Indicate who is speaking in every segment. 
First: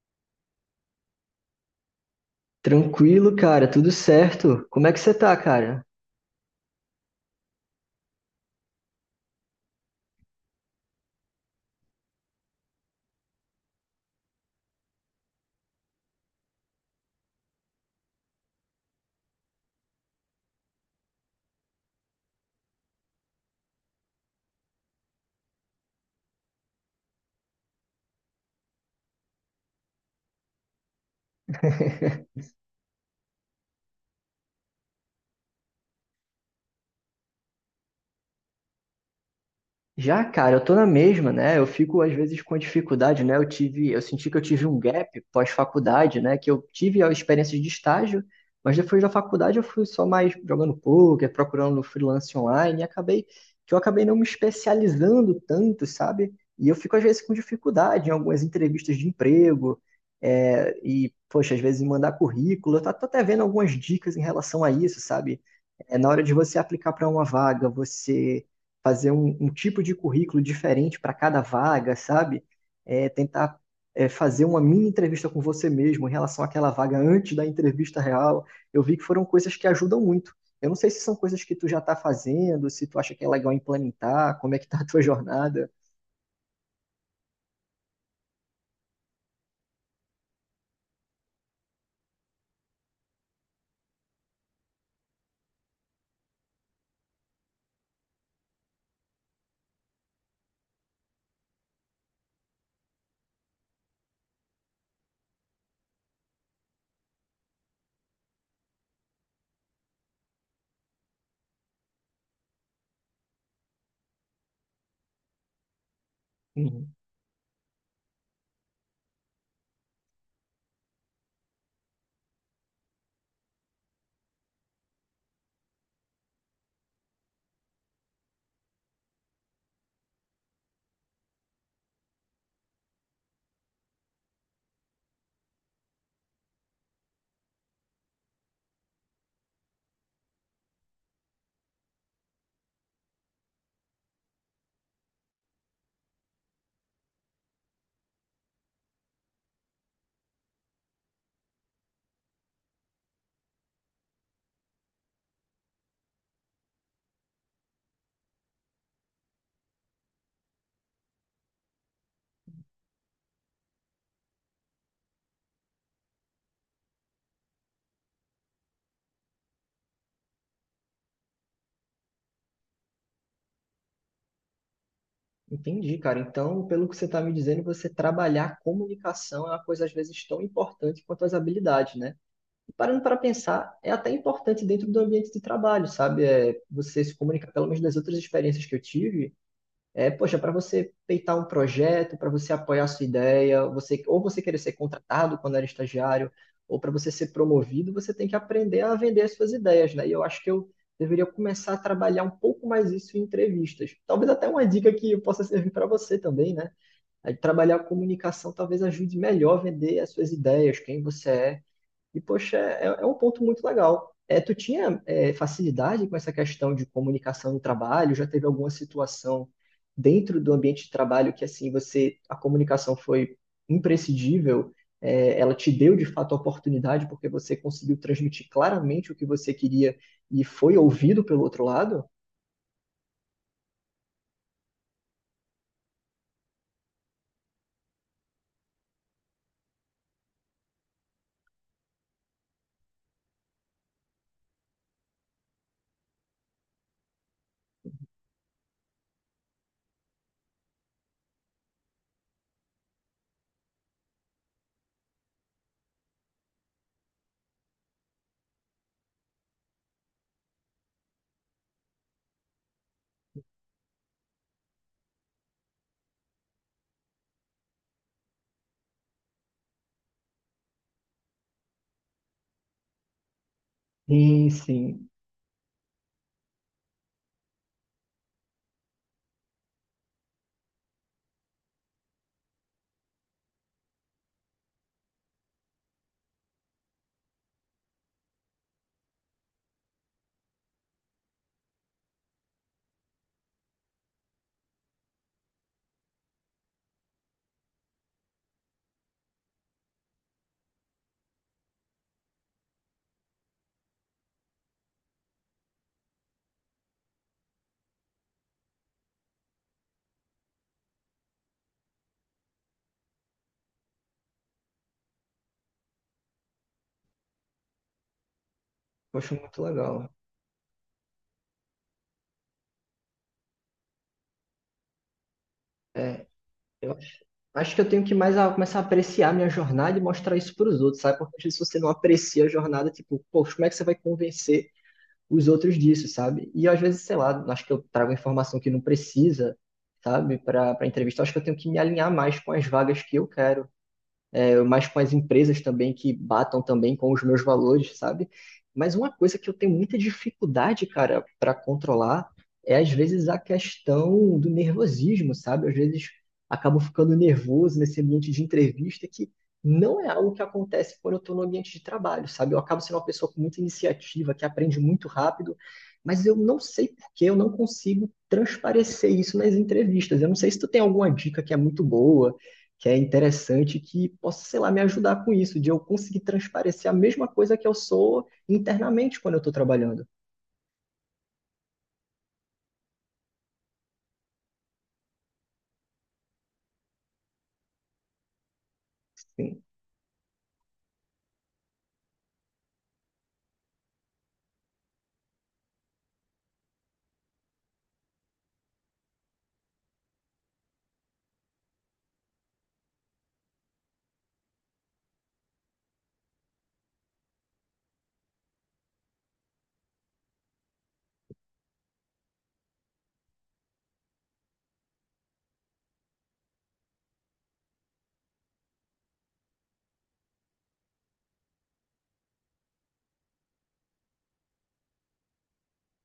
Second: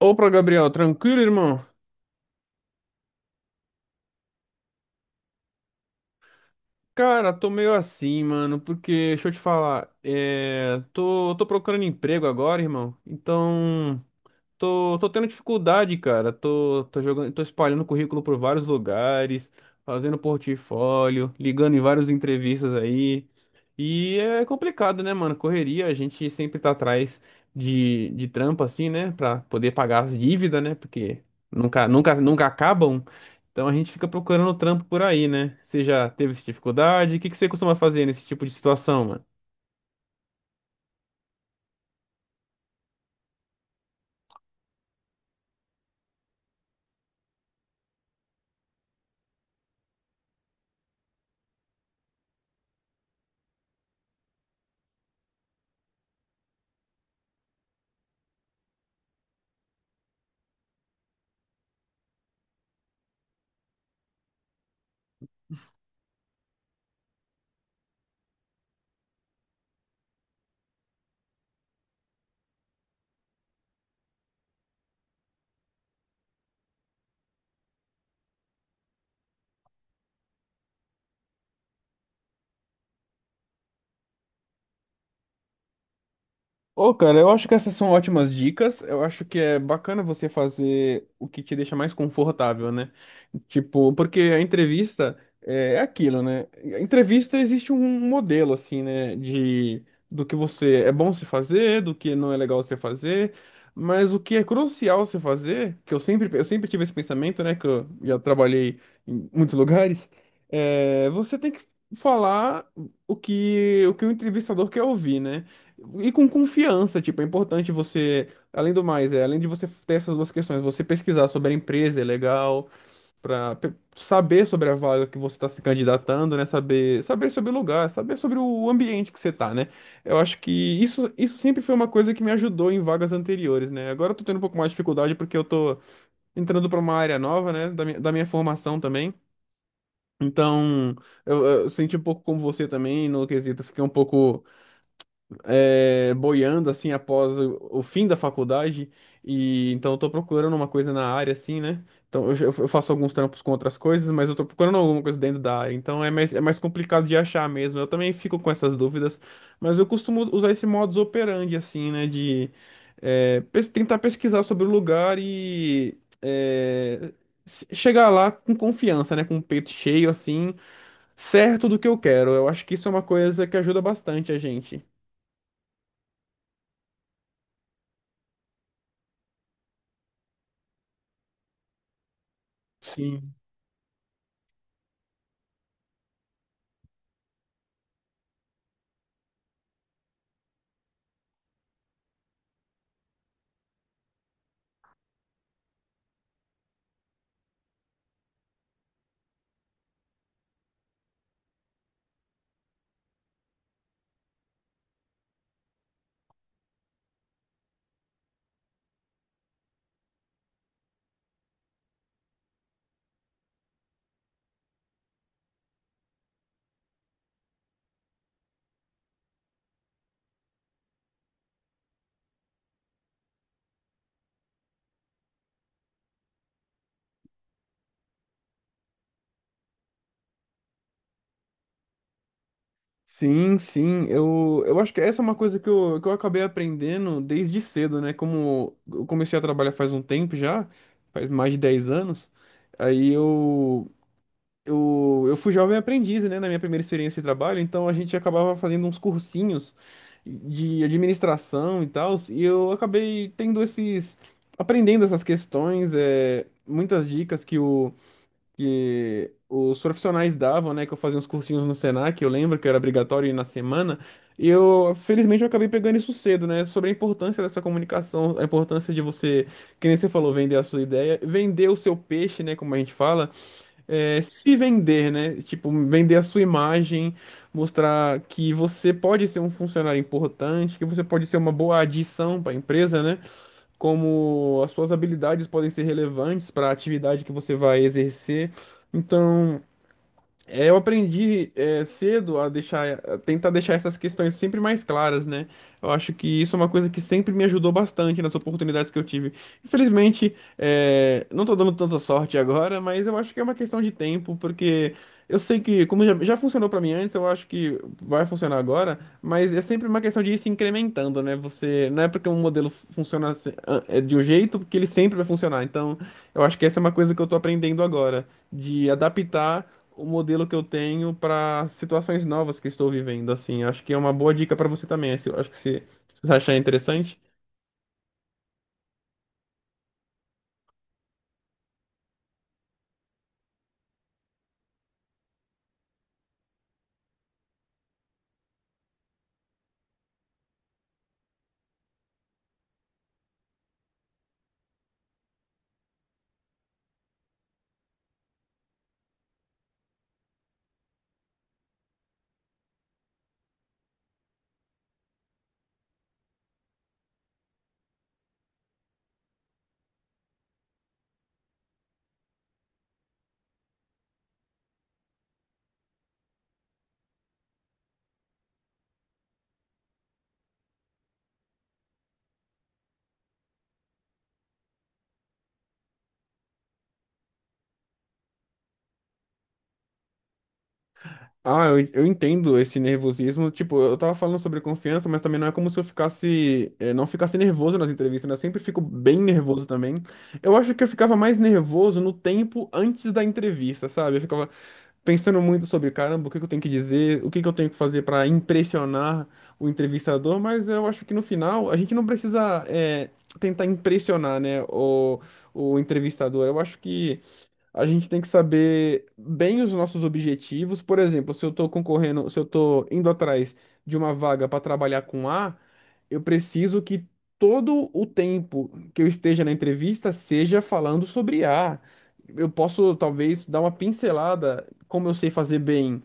Speaker 1: Opa, Gabriel, tranquilo, irmão?
Speaker 2: Tranquilo, cara, tudo certo. Como é que você tá, cara?
Speaker 1: Cara, tô meio assim, mano, porque, deixa eu te falar, tô procurando emprego agora, irmão, então tô tendo dificuldade, cara. Tô jogando, tô espalhando currículo por vários lugares, fazendo portfólio, ligando em várias entrevistas aí. E é complicado, né, mano? Correria, a gente sempre tá atrás de trampo, assim, né? Pra poder pagar as dívidas, né? Porque nunca, nunca, nunca acabam. Então a gente fica procurando trampo por aí, né? Você já teve essa dificuldade? O que que você costuma fazer nesse tipo de situação?
Speaker 2: Já, cara, eu tô na mesma, né? Eu fico às vezes com dificuldade, né? Eu senti que eu tive um gap pós-faculdade, né? Que eu tive a experiência de estágio, mas depois da faculdade eu fui só mais jogando poker, procurando no freelance online e acabei que eu acabei não me especializando tanto, sabe? E eu fico às vezes com dificuldade em algumas entrevistas de emprego, e poxa, às vezes em mandar currículo. Eu tô até vendo algumas dicas em relação a isso, sabe? É, na hora de você aplicar para uma vaga, você fazer um tipo de currículo diferente para cada vaga, sabe? É, tentar fazer uma mini entrevista com você mesmo em relação àquela vaga antes da entrevista real. Eu vi que foram coisas que ajudam muito. Eu não sei se são coisas que tu já está fazendo, se tu acha que é legal implementar, como é que tá a tua jornada.
Speaker 1: Ô, cara, eu acho que essas são ótimas dicas. Eu acho que é bacana você fazer o que te deixa mais confortável, né? Tipo, porque a entrevista é aquilo, né? A entrevista existe um modelo, assim, né? De do que você é bom se fazer, do que não é legal se fazer. Mas o que é crucial se fazer, que eu sempre tive esse pensamento, né? Que eu já trabalhei em muitos lugares, você tem que falar o que o entrevistador quer ouvir, né? E com
Speaker 2: Uhum.
Speaker 1: confiança. Tipo, é importante você, além do mais, além de você ter essas duas questões, você pesquisar sobre a empresa é legal, para saber sobre a vaga que você está se candidatando, né? Saber sobre o lugar, saber sobre o ambiente que você tá, né? Eu acho que isso sempre foi uma coisa que me ajudou em vagas anteriores, né? Agora eu tô tendo um pouco mais de dificuldade porque eu tô entrando para uma área nova, né? Da minha formação também. Então, eu senti um pouco como você também. No quesito, fiquei um pouco boiando assim após o fim da faculdade, e então eu tô procurando uma coisa na área assim, né? Então eu faço alguns trampos com outras coisas, mas eu tô procurando alguma coisa dentro da área, então é mais complicado de achar mesmo. Eu também fico com essas dúvidas, mas eu costumo usar esse modus operandi assim, né? De tentar pesquisar sobre o lugar e chegar lá com confiança, né? Com o peito cheio assim, certo do que eu quero. Eu acho que isso é uma coisa que ajuda bastante a gente.
Speaker 2: Entendi, cara. Então, pelo que você está me dizendo, você trabalhar comunicação é uma coisa às vezes tão importante quanto as habilidades, né? Parando para
Speaker 1: Sim.
Speaker 2: pensar, é até importante dentro do ambiente de trabalho, sabe? É, você se comunicar, pelo menos das outras experiências que eu tive, é, poxa, para você peitar um projeto, para você apoiar a sua ideia, você, ou você querer ser contratado quando era estagiário, ou para você ser promovido, você tem que aprender a vender as suas ideias, né? E eu acho que eu deveria começar a trabalhar um pouco mais isso em entrevistas. Talvez até uma dica que possa servir para você também, né? Aí, trabalhar a comunicação talvez ajude melhor a vender as suas ideias, quem você é, e, poxa, é um ponto muito legal. É, tu tinha facilidade com essa questão de comunicação no trabalho? Já teve alguma situação dentro do ambiente de trabalho que, assim, você, a comunicação foi imprescindível? É, ela te deu, de fato, a oportunidade porque você conseguiu transmitir claramente o que você queria e foi ouvido pelo outro lado?
Speaker 1: Sim, sim, eu acho que essa é uma coisa que eu acabei aprendendo desde cedo, né? Como eu comecei a trabalhar faz um tempo já, faz mais de 10 anos, aí eu fui jovem aprendiz, né? Na minha primeira experiência de trabalho, então a gente acabava fazendo uns cursinhos de administração e tal, e eu acabei aprendendo essas questões, muitas dicas que o que os profissionais davam, né? Que eu fazia uns cursinhos no Senac. Eu lembro que era obrigatório ir na semana. E eu, felizmente, eu acabei pegando isso cedo, né? Sobre a importância dessa comunicação, a importância de você, que nem você falou, vender a sua ideia, vender o seu peixe, né? Como a gente fala,
Speaker 2: Sim,
Speaker 1: se
Speaker 2: sim.
Speaker 1: vender, né? Tipo, vender a sua imagem, mostrar que você pode ser um funcionário importante, que você pode ser uma boa adição para a empresa, né? Como as suas habilidades podem ser relevantes para a atividade que você vai exercer. Então, eu aprendi cedo a tentar deixar essas questões sempre mais claras, né? Eu acho que isso é uma coisa que sempre me ajudou bastante nas oportunidades que eu tive. Infelizmente, não tô dando tanta sorte agora, mas eu acho que é uma questão de tempo, porque eu sei que, como já funcionou para mim antes, eu acho que vai funcionar agora, mas é sempre uma questão de ir se incrementando, né? Você, não é porque um modelo funciona assim, ah, é de um jeito que ele sempre vai funcionar. Então, eu acho que essa é uma coisa que eu tô aprendendo agora, de
Speaker 2: Poxa, muito
Speaker 1: adaptar o
Speaker 2: legal.
Speaker 1: modelo que eu tenho para situações novas que estou vivendo, assim. Acho que é uma boa dica para você também, assim. Acho que se
Speaker 2: É,
Speaker 1: você achar
Speaker 2: eu
Speaker 1: interessante.
Speaker 2: acho que eu tenho que mais começar a apreciar a minha jornada e mostrar isso para os outros, sabe? Porque às vezes você não aprecia a jornada, tipo, poxa, como é que você vai convencer os outros disso, sabe? E às vezes, sei lá, acho que eu trago informação que não precisa, sabe, para entrevista. Acho que eu tenho que me alinhar mais com as vagas que eu quero, é, mas com as empresas também que batam também com os meus valores, sabe? Mas uma coisa que eu tenho muita dificuldade, cara, para controlar é às vezes a questão do nervosismo, sabe? Às vezes acabo ficando nervoso nesse ambiente de entrevista que não é algo que acontece quando eu estou no ambiente de trabalho, sabe? Eu acabo sendo uma pessoa com muita iniciativa, que aprende muito rápido, mas eu não sei por que eu não consigo transparecer isso nas entrevistas. Eu não sei se tu tem alguma dica que é muito boa que é interessante que possa, sei lá, me ajudar com isso, de eu conseguir transparecer a mesma coisa que eu sou internamente quando eu estou trabalhando.
Speaker 1: Ah, eu entendo esse nervosismo. Tipo, eu tava falando sobre confiança, mas também não é como se eu não ficasse nervoso nas entrevistas, né? Eu sempre fico bem
Speaker 2: Sim,
Speaker 1: nervoso também. Eu acho que eu ficava mais nervoso no tempo antes da entrevista, sabe? Eu ficava pensando muito sobre, caramba, o que que eu tenho que dizer, o que que eu tenho que fazer para impressionar o entrevistador, mas eu acho que no final a gente não precisa tentar impressionar, né, o entrevistador. Eu acho que a gente tem que saber bem os nossos objetivos. Por exemplo, se eu estou concorrendo, se eu estou indo atrás de uma vaga para trabalhar com A, eu preciso que todo o tempo que eu esteja na entrevista seja falando sobre A. Eu posso, talvez, dar uma pincelada, como eu sei fazer bem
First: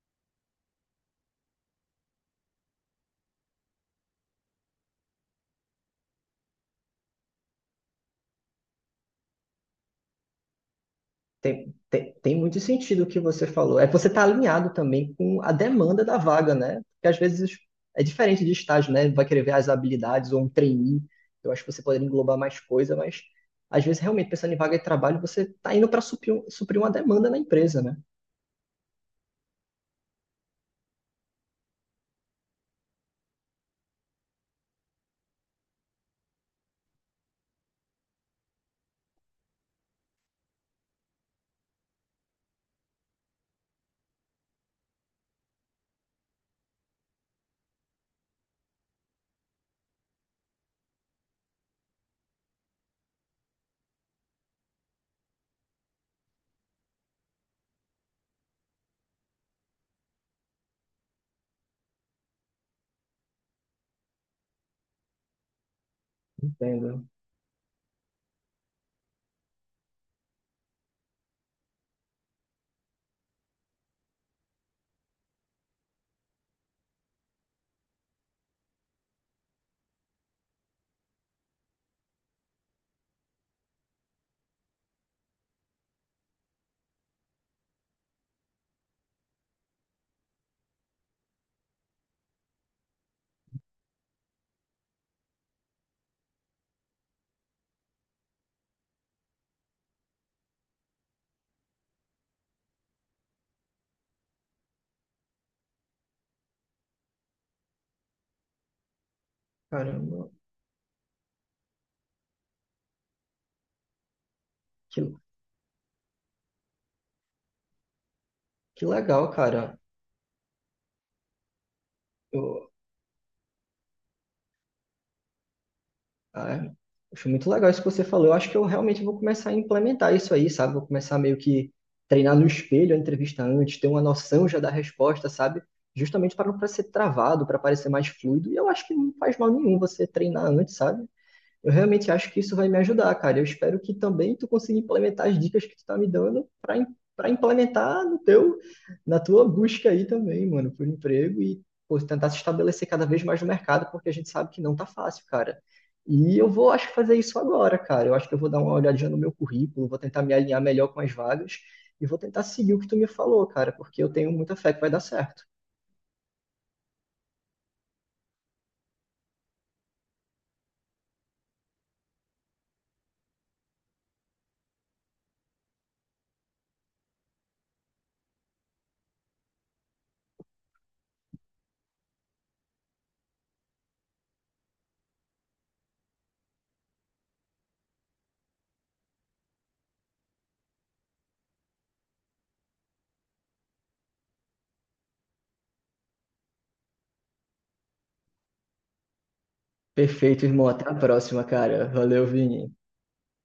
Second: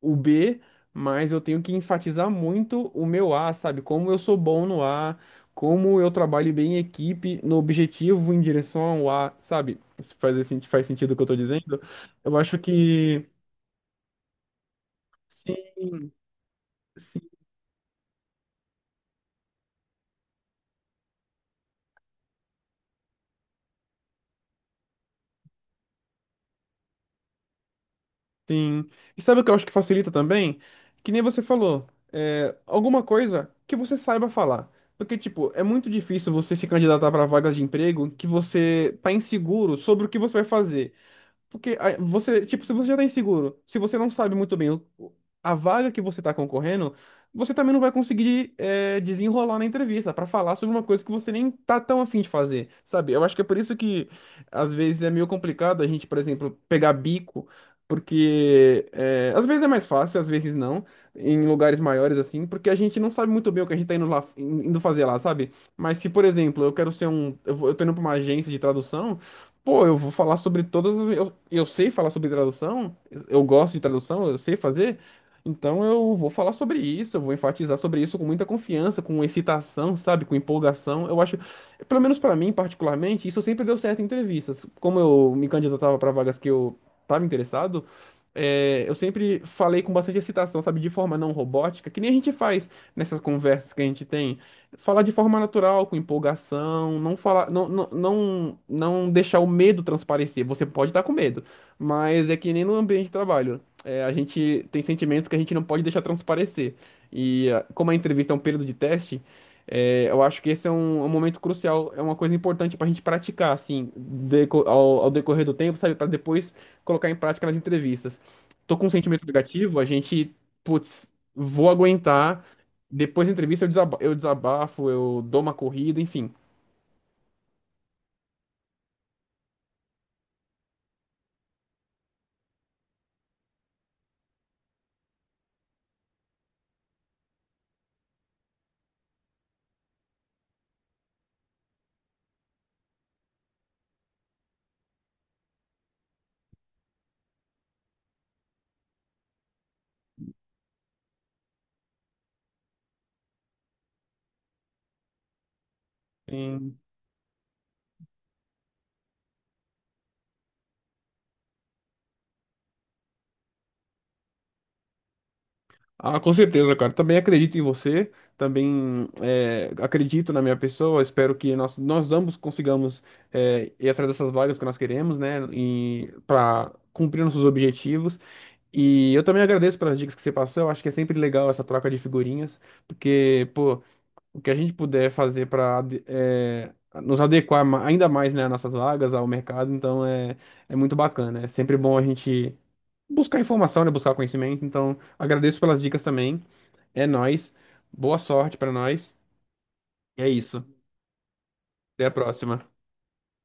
Speaker 1: o B, mas eu tenho que enfatizar muito o meu A, sabe? Como eu sou bom no A, como eu trabalho bem em equipe, no objetivo, em direção ao A, sabe? Se faz, esse- faz sentido o que eu tô
Speaker 2: tem,
Speaker 1: dizendo?
Speaker 2: tem,
Speaker 1: Eu
Speaker 2: tem
Speaker 1: acho
Speaker 2: muito sentido o que
Speaker 1: que
Speaker 2: você falou. É que você está alinhado também com a demanda
Speaker 1: sim,
Speaker 2: da vaga, né? Porque às
Speaker 1: sim,
Speaker 2: vezes é diferente de estágio, né? Vai querer ver as habilidades ou um trainee. Eu acho que você poderia englobar mais coisa, mas às vezes realmente pensando em vaga de trabalho, você está indo para suprir, suprir uma demanda na empresa, né?
Speaker 1: sim. E sabe o que eu acho que facilita também? Que nem você falou, alguma coisa que você saiba falar. Porque, tipo, é muito difícil você se candidatar para vagas de emprego que você tá inseguro sobre o que você vai fazer. Porque aí, você, tipo, se você já tá inseguro, se você não sabe muito bem a vaga que você tá concorrendo, você também não vai conseguir desenrolar na entrevista pra falar sobre uma coisa que você nem tá tão afim de fazer, sabe? Eu acho que é por isso que às vezes é meio complicado a gente, por exemplo, pegar bico, porque às vezes é mais fácil, às vezes não, em lugares maiores assim, porque a gente não sabe muito bem o que a gente tá indo lá, indo fazer lá, sabe? Mas se, por exemplo, eu quero
Speaker 2: Entendo.
Speaker 1: ser um, eu vou- eu tô indo pra uma agência de tradução. Pô, eu vou falar sobre todas as... Eu sei falar sobre tradução, eu gosto de tradução, eu sei fazer, então eu vou falar sobre isso, eu vou enfatizar sobre isso com muita confiança, com excitação, sabe, com empolgação. Eu acho, pelo menos pra mim particularmente, isso sempre deu certo em entrevistas. Como eu me candidatava pra vagas que eu tava interessado, eu sempre falei com bastante excitação, sabe, de forma não robótica, que nem a gente faz nessas conversas que a gente tem, falar de forma natural, com empolgação, não falar, não, não, não, não deixar o medo transparecer. Você pode estar com medo, mas é que nem no ambiente de trabalho. A gente tem sentimentos que a gente não pode deixar transparecer. E ah, como a entrevista é um período de teste, eu
Speaker 2: Caramba,
Speaker 1: acho que esse é um momento crucial, é uma coisa importante para a gente praticar, assim, deco- ao,
Speaker 2: que,
Speaker 1: ao decorrer do tempo, sabe? Para depois colocar em prática nas entrevistas. Tô com
Speaker 2: que
Speaker 1: um sentimento
Speaker 2: legal,
Speaker 1: negativo,
Speaker 2: cara.
Speaker 1: a gente, putz, vou aguentar. Depois da entrevista eu desabafo, eu dou uma corrida, enfim.
Speaker 2: Ah, é. Muito legal isso que você falou. Eu acho que eu realmente vou começar a implementar isso aí, sabe? Vou começar meio que treinar no espelho a entrevista antes, ter uma noção já da resposta, sabe? Justamente para não pra ser travado, para parecer mais fluido. E eu acho que não faz mal nenhum você treinar antes, sabe? Eu realmente acho que isso vai me ajudar, cara. Eu espero que também tu consiga implementar as dicas que tu tá me dando para implementar no teu na tua busca aí também, mano, por emprego e pô, tentar se estabelecer cada vez mais no mercado, porque a gente sabe que não tá fácil, cara. E eu vou,
Speaker 1: Em-
Speaker 2: acho que fazer isso agora, cara. Eu acho que eu vou dar uma olhadinha no meu currículo, vou tentar me alinhar melhor com as vagas e vou tentar seguir o que tu me falou, cara, porque eu tenho muita fé que vai dar certo.
Speaker 1: Ah, com certeza, cara. Também acredito em você, também acredito na minha pessoa. Espero que nós ambos consigamos ir atrás dessas vagas que nós queremos, né, e para cumprir nossos objetivos. E eu também agradeço pelas dicas que você passou. Eu acho que é sempre legal essa troca de figurinhas, porque, pô, o que a gente puder fazer para nos adequar ainda mais, né, às nossas vagas, ao mercado, então é muito bacana. É sempre bom a gente buscar informação, né, buscar conhecimento. Então, agradeço pelas dicas também. É nóis. Boa sorte para nós. E é
Speaker 2: Perfeito,
Speaker 1: isso.
Speaker 2: irmão. Até a próxima, cara.
Speaker 1: Até a
Speaker 2: Valeu,
Speaker 1: próxima.
Speaker 2: Vini.